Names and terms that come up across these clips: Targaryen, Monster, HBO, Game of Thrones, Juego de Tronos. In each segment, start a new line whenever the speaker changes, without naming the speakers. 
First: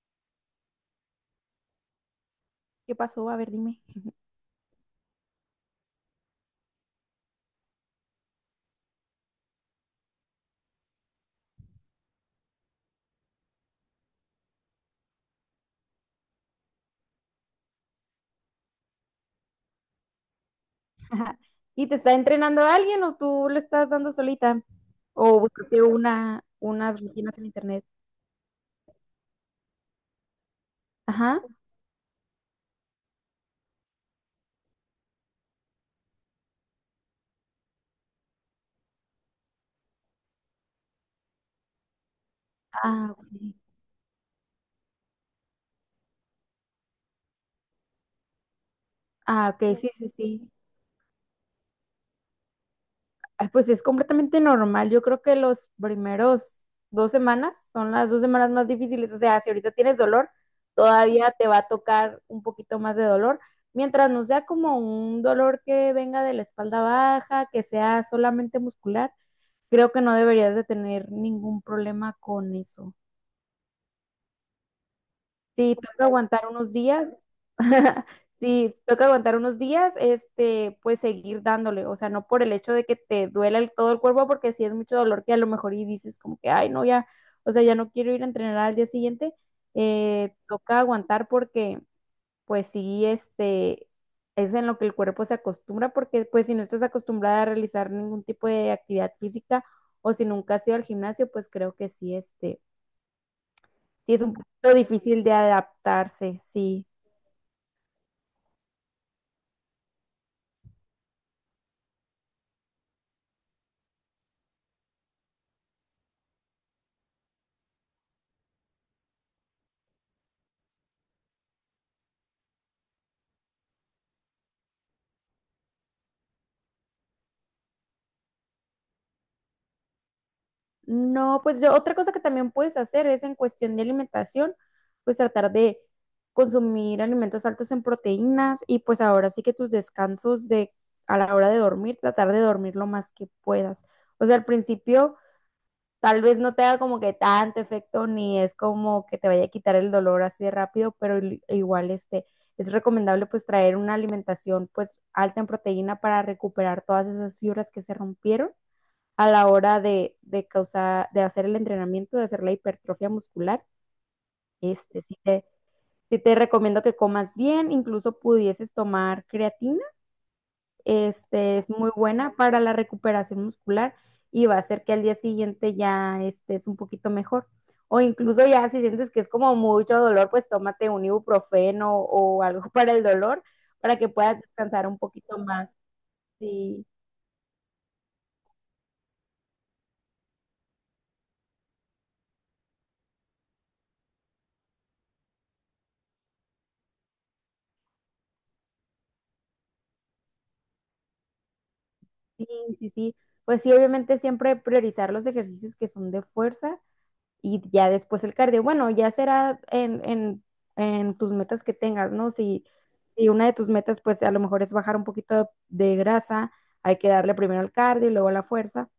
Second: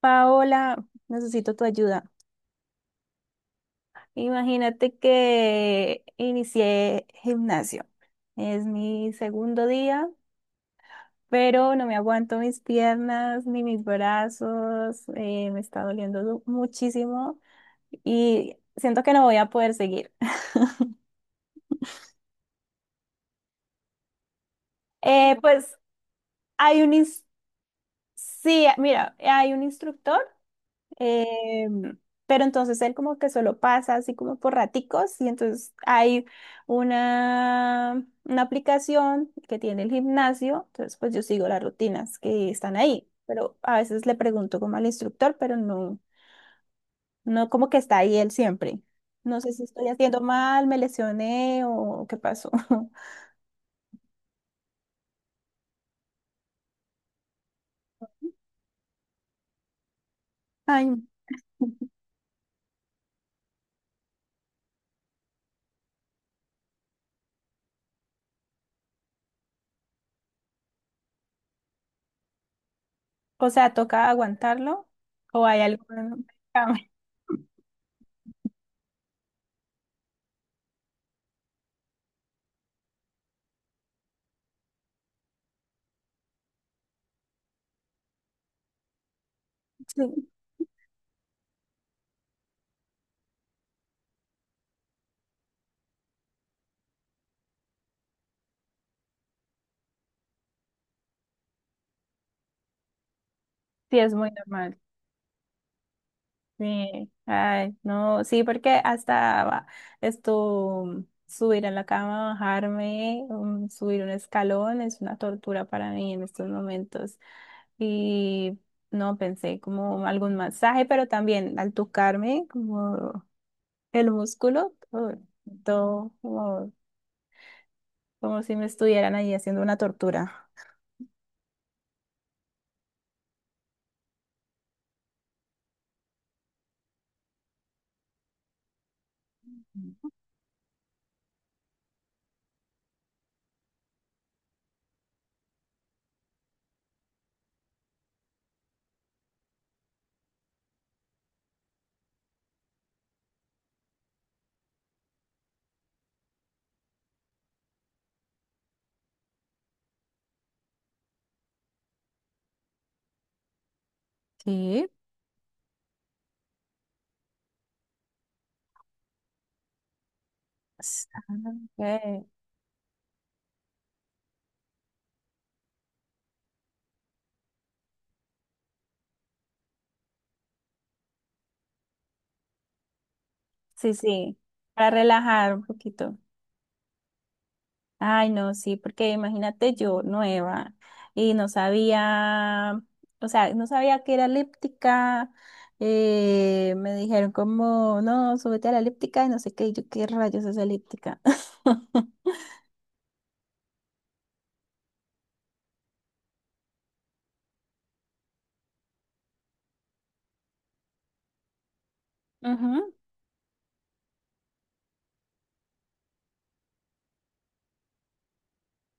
Paola, necesito tu ayuda.
¿Qué pasó? A ver, dime.
Imagínate que inicié gimnasio. Es mi segundo día, pero no me aguanto mis piernas ni mis brazos. Me está doliendo muchísimo y siento que no voy a poder seguir.
¿Y te está entrenando alguien o tú lo estás dando solita? ¿O
Pues
buscaste una,
hay un,
unas
ins-
rutinas en internet?
sí, mira, hay un instructor.
Ajá.
Em, pero entonces él como que solo pasa así como por raticos, y entonces hay una aplicación que tiene el gimnasio. Entonces pues yo sigo las rutinas que están ahí,
Ah, ok.
pero a veces le pregunto como al instructor, pero no, no como que está ahí él siempre. No
Ah,
sé si
ok,
estoy
sí, sí,
haciendo
sí.
mal, me lesioné o qué pasó.
Ah, pues es completamente normal. Yo creo que los primeros 2 semanas son las 2 semanas más difíciles. O sea, si ahorita tienes dolor,
Ay,
todavía te va a tocar un poquito más de dolor. Mientras no sea como un dolor que venga de la espalda baja, que sea solamente muscular, creo que no deberías de tener ningún problema con eso.
o sea, ¿toca aguantarlo o hay
Si toca
algún...?
aguantar unos días, si toca aguantar unos días, este, pues seguir dándole, o sea, no por el hecho de que te duela todo el cuerpo, porque si es mucho dolor que a lo mejor y dices como que, ay, no, ya, o sea, ya no quiero ir a entrenar al día siguiente.
Sí,
Toca aguantar porque pues sí, este, es en lo que el cuerpo se acostumbra, porque pues si no estás acostumbrada a realizar ningún tipo de actividad física o si nunca has ido al gimnasio, pues creo que sí, este,
sí,
sí
es
es
muy
un poquito
normal.
difícil de adaptarse, sí.
Sí, ay, no, sí, porque hasta esto, subir a la cama, bajarme, subir un escalón es una tortura para mí en estos momentos. Y no pensé como algún masaje, pero también al tocarme como el músculo, todo, todo como, como si me estuvieran ahí haciendo una tortura.
No, pues yo, otra cosa que también puedes hacer es en cuestión de alimentación, pues tratar de consumir alimentos altos en proteínas y pues ahora sí que tus descansos de a la hora de dormir, tratar de dormir lo más que puedas. O sea, al principio tal vez no te haga como que tanto efecto, ni es como que te vaya a quitar el dolor así de rápido, pero igual este, es recomendable pues traer una alimentación pues alta en proteína para recuperar todas esas fibras que se rompieron a la hora de causar, de hacer el entrenamiento, de hacer la hipertrofia muscular.
Sí.
Este, sí te recomiendo que comas bien, incluso pudieses tomar creatina,
Ah,
este, es muy
ok.
buena para la recuperación muscular y va a hacer que al día siguiente ya estés un poquito mejor. O incluso ya si sientes que es como mucho dolor, pues tómate un ibuprofeno o algo para el dolor
Sí,
para que
sí,
puedas descansar
para
un poquito
relajar un
más.
poquito.
Sí,
Ay, no, sí, porque imagínate, yo nueva y no sabía, o sea, no sabía que era elíptica. Me dijeron como, no, súbete a la elíptica y no sé qué, y yo, ¿qué rayos es elíptica?
sí, sí, sí. Pues sí, obviamente siempre priorizar los ejercicios que son de fuerza y ya después el cardio. Bueno, ya será en, en tus metas que tengas, ¿no? Si,
Ujú.
si una de tus metas, pues a lo mejor es bajar un poquito de grasa, hay que darle primero al cardio y luego a la fuerza,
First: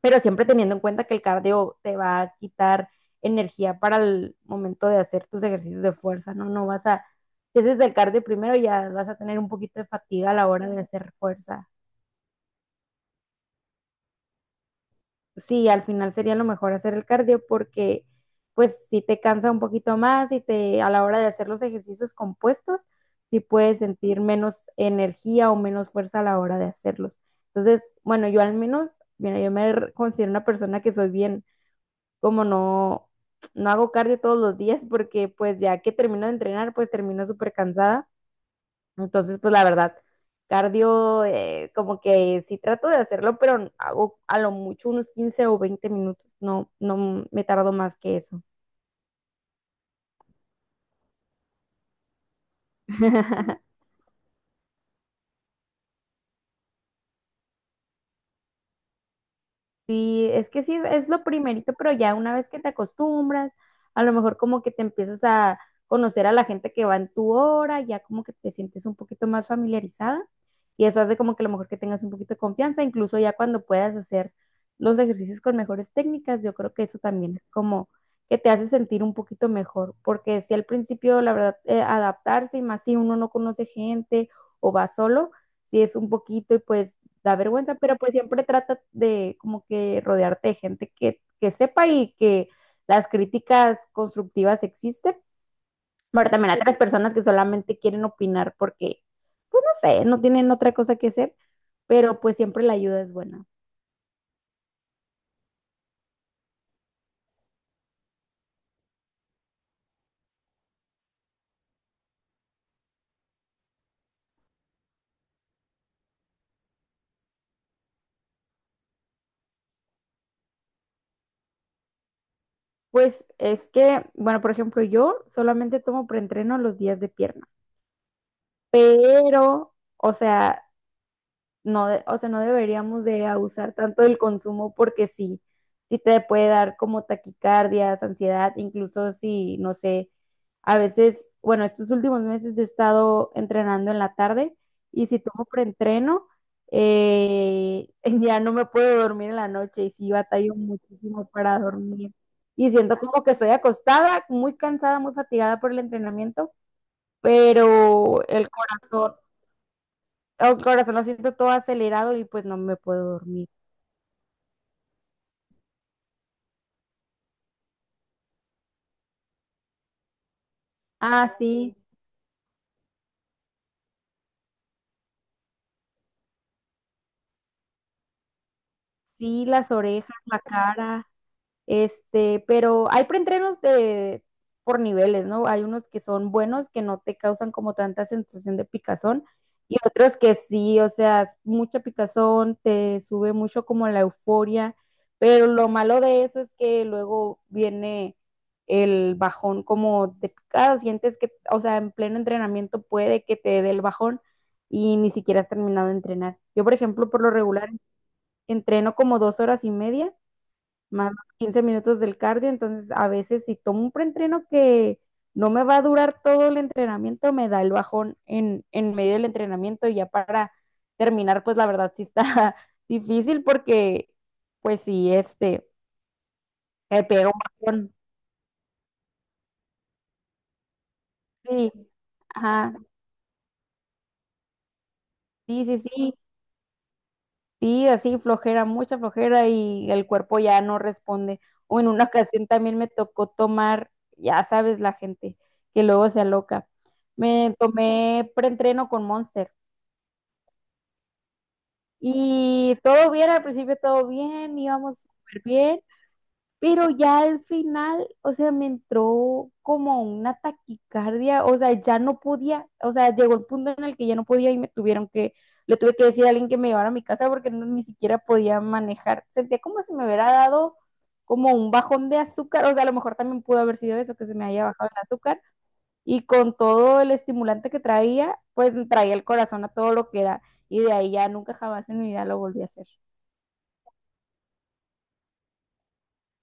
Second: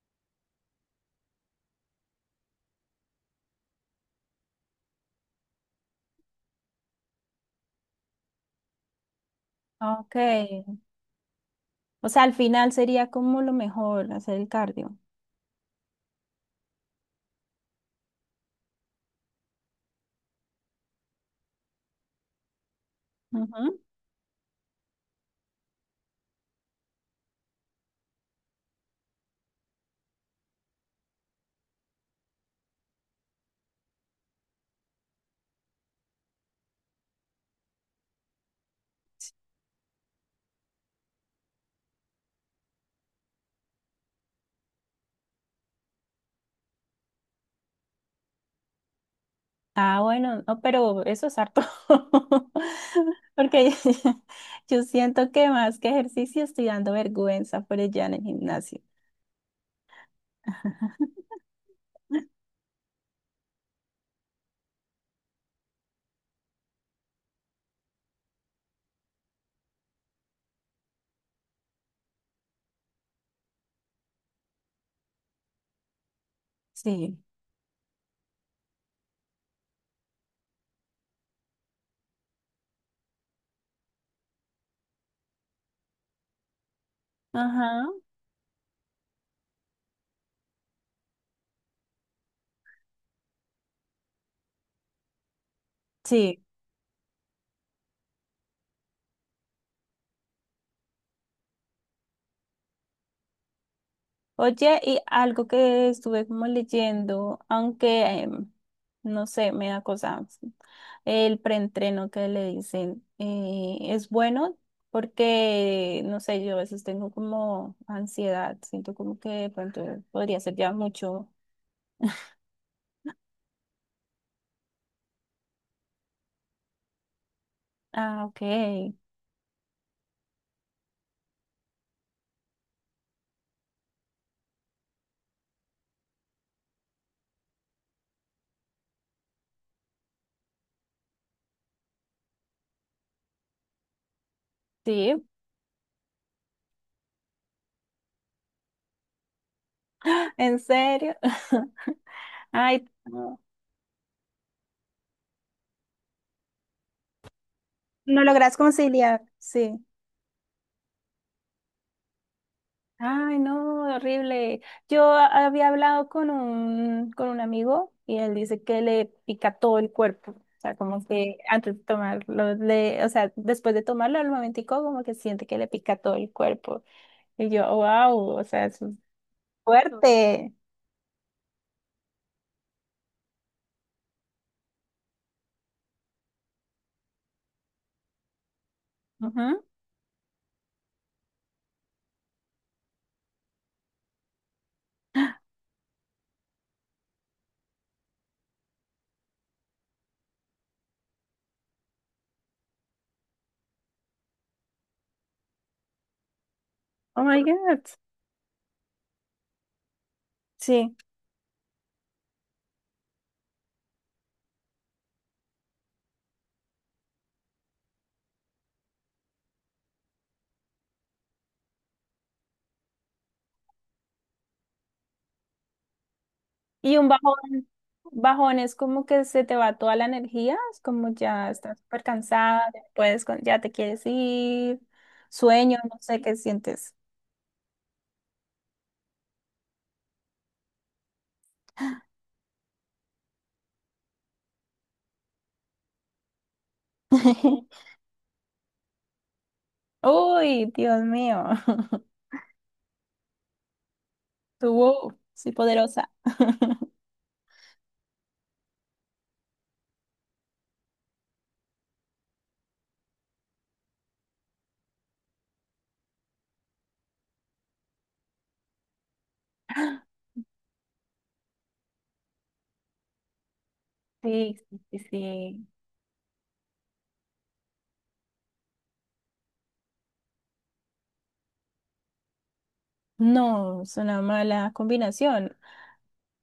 pero siempre teniendo en cuenta que el cardio te va a quitar energía para el momento de hacer tus ejercicios de fuerza, ¿no? Si haces el cardio primero ya vas a tener un poquito de
Ok,
fatiga a la hora de hacer fuerza.
o sea, al final sería como lo mejor hacer el cardio.
Sí, al final sería lo mejor hacer el cardio porque pues si te cansa un poquito más y te a la hora de hacer los ejercicios compuestos, sí puedes
Ujú.
sentir menos energía o menos fuerza a la hora de hacerlos. Entonces, bueno, yo al menos, mira, yo me considero una persona que soy bien, como no, no hago cardio todos los días porque pues ya que termino de entrenar, pues termino súper cansada. Entonces, pues la verdad, cardio, como que sí trato de hacerlo, pero hago a lo mucho unos 15 o 20 minutos, no, no me tardo más que eso.
Ah, bueno, no, pero eso es harto. Porque yo siento que más que ejercicio estoy dando vergüenza por allá en el gimnasio.
Sí, es que sí, es lo primerito, pero ya una vez que te acostumbras, a lo mejor como que te empiezas a conocer a la gente que va en tu hora, ya como que te sientes un poquito más familiarizada y eso hace como que a lo mejor que tengas un poquito de confianza, incluso ya cuando puedas hacer los ejercicios con mejores técnicas, yo creo que eso
Sí,
también es como que te hace sentir un poquito mejor, porque si al principio, la verdad, adaptarse y más si uno no conoce gente o va solo, si es un poquito y pues da vergüenza,
ajá,
pero pues siempre trata de como que rodearte de gente que sepa y que las críticas constructivas existen. Pero
sí.
también hay otras personas que solamente quieren opinar porque, pues no sé, no tienen otra cosa que hacer, pero pues siempre la ayuda es buena.
Oye, y algo que estuve como leyendo, aunque no sé, me da cosa, el preentreno que le dicen, es bueno porque, no sé, yo a veces tengo como ansiedad, siento como que de pronto podría ser ya mucho.
Pues es que, bueno, por ejemplo, yo solamente tomo preentreno los días de pierna,
Ah, ok,
pero, o sea, no, o sea, no deberíamos de abusar tanto del consumo porque sí, sí te puede dar como taquicardias, ansiedad, incluso si, no sé, a veces, bueno, estos últimos meses yo he estado entrenando en la tarde y
sí,
si tomo preentreno, ya no me puedo dormir en la noche y sí batallo
¿en serio?
muchísimo para dormir. Y
Ay,
siento como que
no,
estoy acostada, muy cansada, muy fatigada por el entrenamiento,
no
pero el
logras
corazón,
conciliar, sí.
oh, corazón, lo siento todo acelerado y pues no me puedo
Ay,
dormir.
no, horrible. Yo había hablado con un amigo y él dice que le pica todo el cuerpo. O sea, como
Ah,
que
sí,
antes de tomarlo, o sea, después de tomarlo al momentico, como que siente que le pica todo el cuerpo. Y yo, wow, o sea, eso es
sí, las orejas, la
fuerte.
cara. Este, pero hay preentrenos de por niveles, ¿no? Hay unos que son buenos, que no te causan como tanta sensación de picazón,
Ujú.
y otros que sí, o sea, es mucha picazón, te sube mucho como la euforia, pero lo malo de eso es que luego viene el bajón como de picado, sientes que, o sea, en pleno entrenamiento puede que te dé el bajón y ni siquiera has terminado de entrenar. Yo, por ejemplo, por
Oh
lo
my
regular
God.
entreno como 2 horas y media
Sí.
más los 15 minutos del cardio, entonces a veces si tomo un preentreno que no me va a durar todo el entrenamiento, me da el bajón en medio del entrenamiento y ya para terminar, pues la verdad sí está difícil porque pues sí, este,
Y
me
un
pega un
bajón,
bajón,
bajón es como que se te va toda la energía, es como ya
sí,
estás súper cansada,
ajá,
ya no puedes, ya te quieres ir,
sí,
sueño,
sí,
no
sí.
sé qué sientes.
Sí, así flojera, mucha flojera y el cuerpo ya no responde. O en una ocasión también me tocó tomar, ya sabes, la gente que luego se aloca. Me tomé preentreno con Monster
Uy, Dios mío.
y todo bien, al principio todo bien,
Tú,
íbamos
wow,
súper
soy
bien.
poderosa.
Pero ya al final, o sea, me entró como una taquicardia, o sea, ya no podía, o sea, llegó el punto en el que ya no podía y le tuve que decir a alguien que me llevara a mi casa porque no, ni siquiera podía manejar. Sentía como si me hubiera dado como un bajón de azúcar, o sea, a lo mejor también pudo haber sido eso, que se me
Sí,
haya
sí,
bajado
sí,
el azúcar,
sí.
y con todo el estimulante que traía, pues traía el corazón a todo lo que da, y de ahí ya nunca jamás en mi vida lo volví a hacer.
No, es una mala combinación.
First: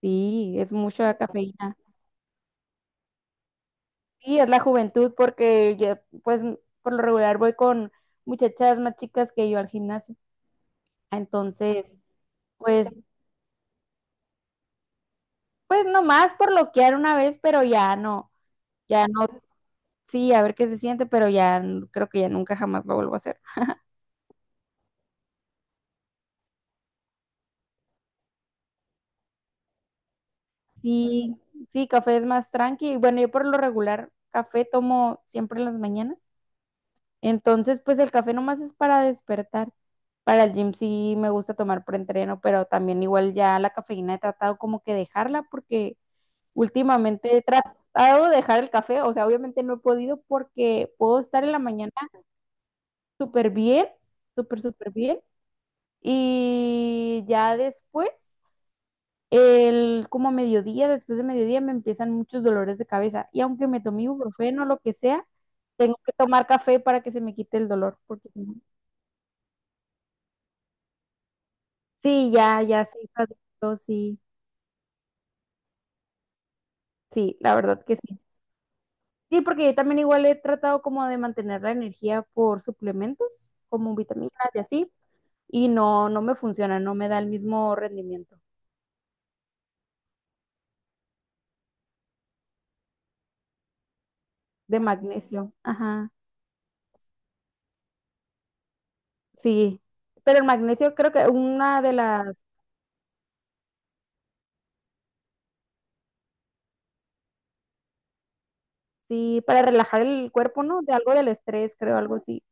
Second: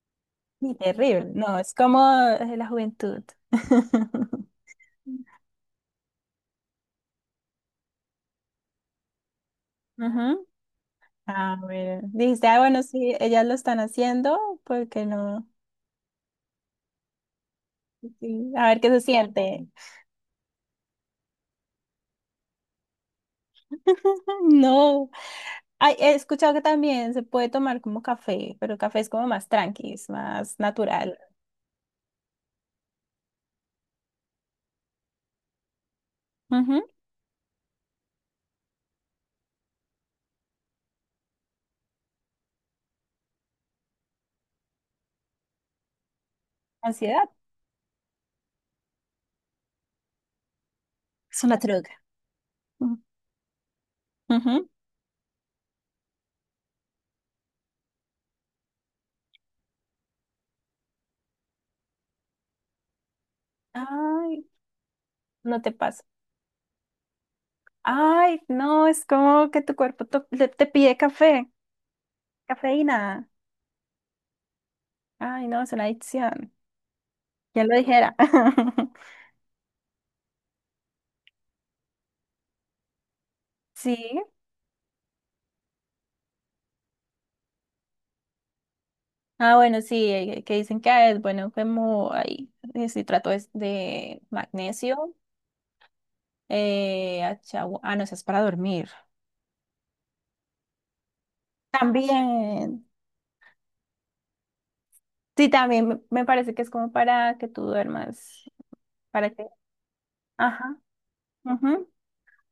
Sí, es
Y
mucha
terrible. No, es
cafeína.
como la juventud.
Sí, es la juventud porque yo, pues, por lo regular voy con muchachas más chicas que yo al gimnasio.
Ujú. Ah,
Entonces,
bueno. Dijiste, ah, bueno,
pues,
sí, ellas lo están haciendo, ¿porque no?
pues nomás por loquear una vez, pero ya no,
Sí, a ver qué se
ya no,
siente.
sí, a ver qué se siente, pero ya creo que ya nunca jamás lo vuelvo a hacer.
No. Ay, he escuchado que también se puede tomar como café, pero el café es como más tranqui, es más natural.
Sí, sí, café es más tranqui. Bueno, yo por lo regular café tomo siempre en las mañanas.
Ujú.
Entonces, pues el café nomás es para despertar. Para el gym sí me gusta tomar preentreno, pero también igual ya la cafeína he tratado como que dejarla porque
Ansiedad.
últimamente he tratado de dejar el café, o sea, obviamente no he podido porque puedo
Es
estar en
una
la
droga.
mañana súper bien, súper,
Ujú.
súper bien. Y ya después, como a mediodía, después de mediodía me empiezan muchos dolores de cabeza. Y aunque me tomé
Ay,
ibuprofeno o lo que sea,
no te
tengo
pasa.
que tomar café para que se me quite el dolor. Porque si
Ay,
no-
no, es como que tu cuerpo te, pide café,
sí, ya, ya, sí,
cafeína.
adicto, sí,
Ay, no, es una adicción.
sí, la
Ya lo
verdad que
dijera.
sí. Sí, porque yo también igual he tratado como de mantener la energía por suplementos, como
Sí.
vitaminas y así, y no, no me funciona, no me da el mismo rendimiento
Ah, bueno, sí, que dicen que ah, es bueno como ahí, si trato es de
de
magnesio,
magnesio. Ajá,
ah, no, eso es para dormir.
sí. Pero el magnesio creo que una de las,
También. Sí, también me parece que es como para que tú duermas, para
sí,
que,
para relajar el cuerpo,
ajá,
¿no? De algo del estrés,
ujú.
creo, algo así.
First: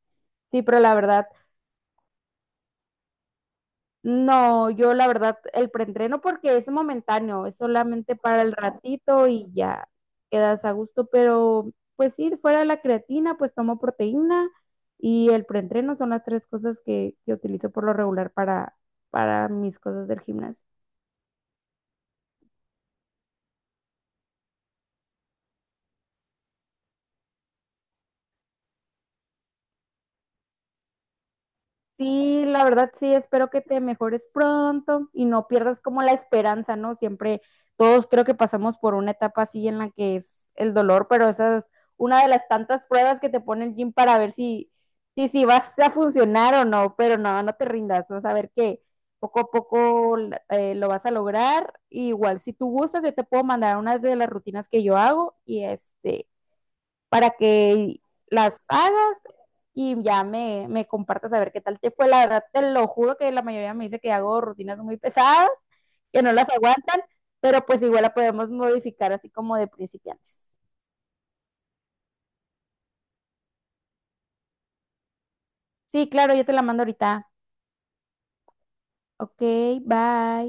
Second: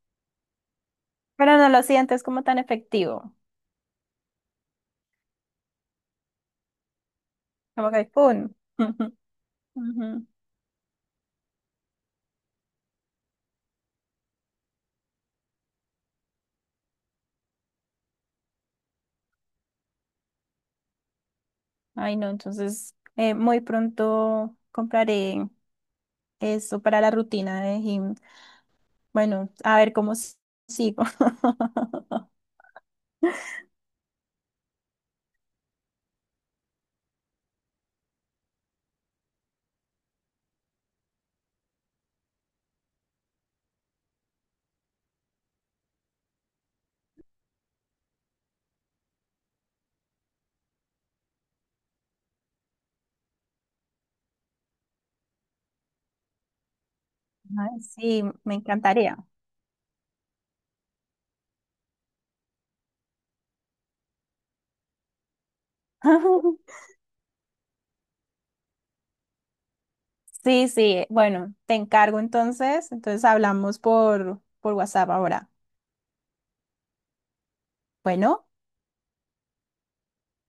Sí, pero la verdad,
Pero no lo sientes como tan efectivo.
no, yo la verdad, el preentreno porque es momentáneo, es
Como
solamente para el
iPhone.
ratito y ya
Ujú.
quedas a gusto, pero pues sí, fuera de la creatina, pues tomo proteína y el preentreno son las tres cosas que utilizo por lo regular para, mis cosas del gimnasio.
Ay, no, entonces, muy pronto compraré eso para la rutina de gym. Bueno, a ver cómo sigo.
Sí, la verdad sí, espero que te mejores pronto y no pierdas como la esperanza, ¿no? Siempre todos creo que pasamos por una etapa así en la que es el dolor, pero esa es una de las tantas pruebas que te pone el gym para ver si, si vas a funcionar o no, pero no, no te rindas, vas a ver que poco a poco lo vas a lograr. Igual, si tú gustas, yo te puedo mandar una de las rutinas que yo hago y este, para
Ay,
que
sí, me
las
encantaría.
hagas y ya me compartas a ver qué tal te fue. La verdad, te lo juro que la mayoría me dice que hago rutinas muy pesadas, que no las aguantan, pero pues igual la podemos modificar así como de principiantes.
Sí, sí, bueno, te encargo entonces. Entonces hablamos por WhatsApp ahora.
Sí, claro, yo te la mando ahorita.
Bueno.
Ok, bye.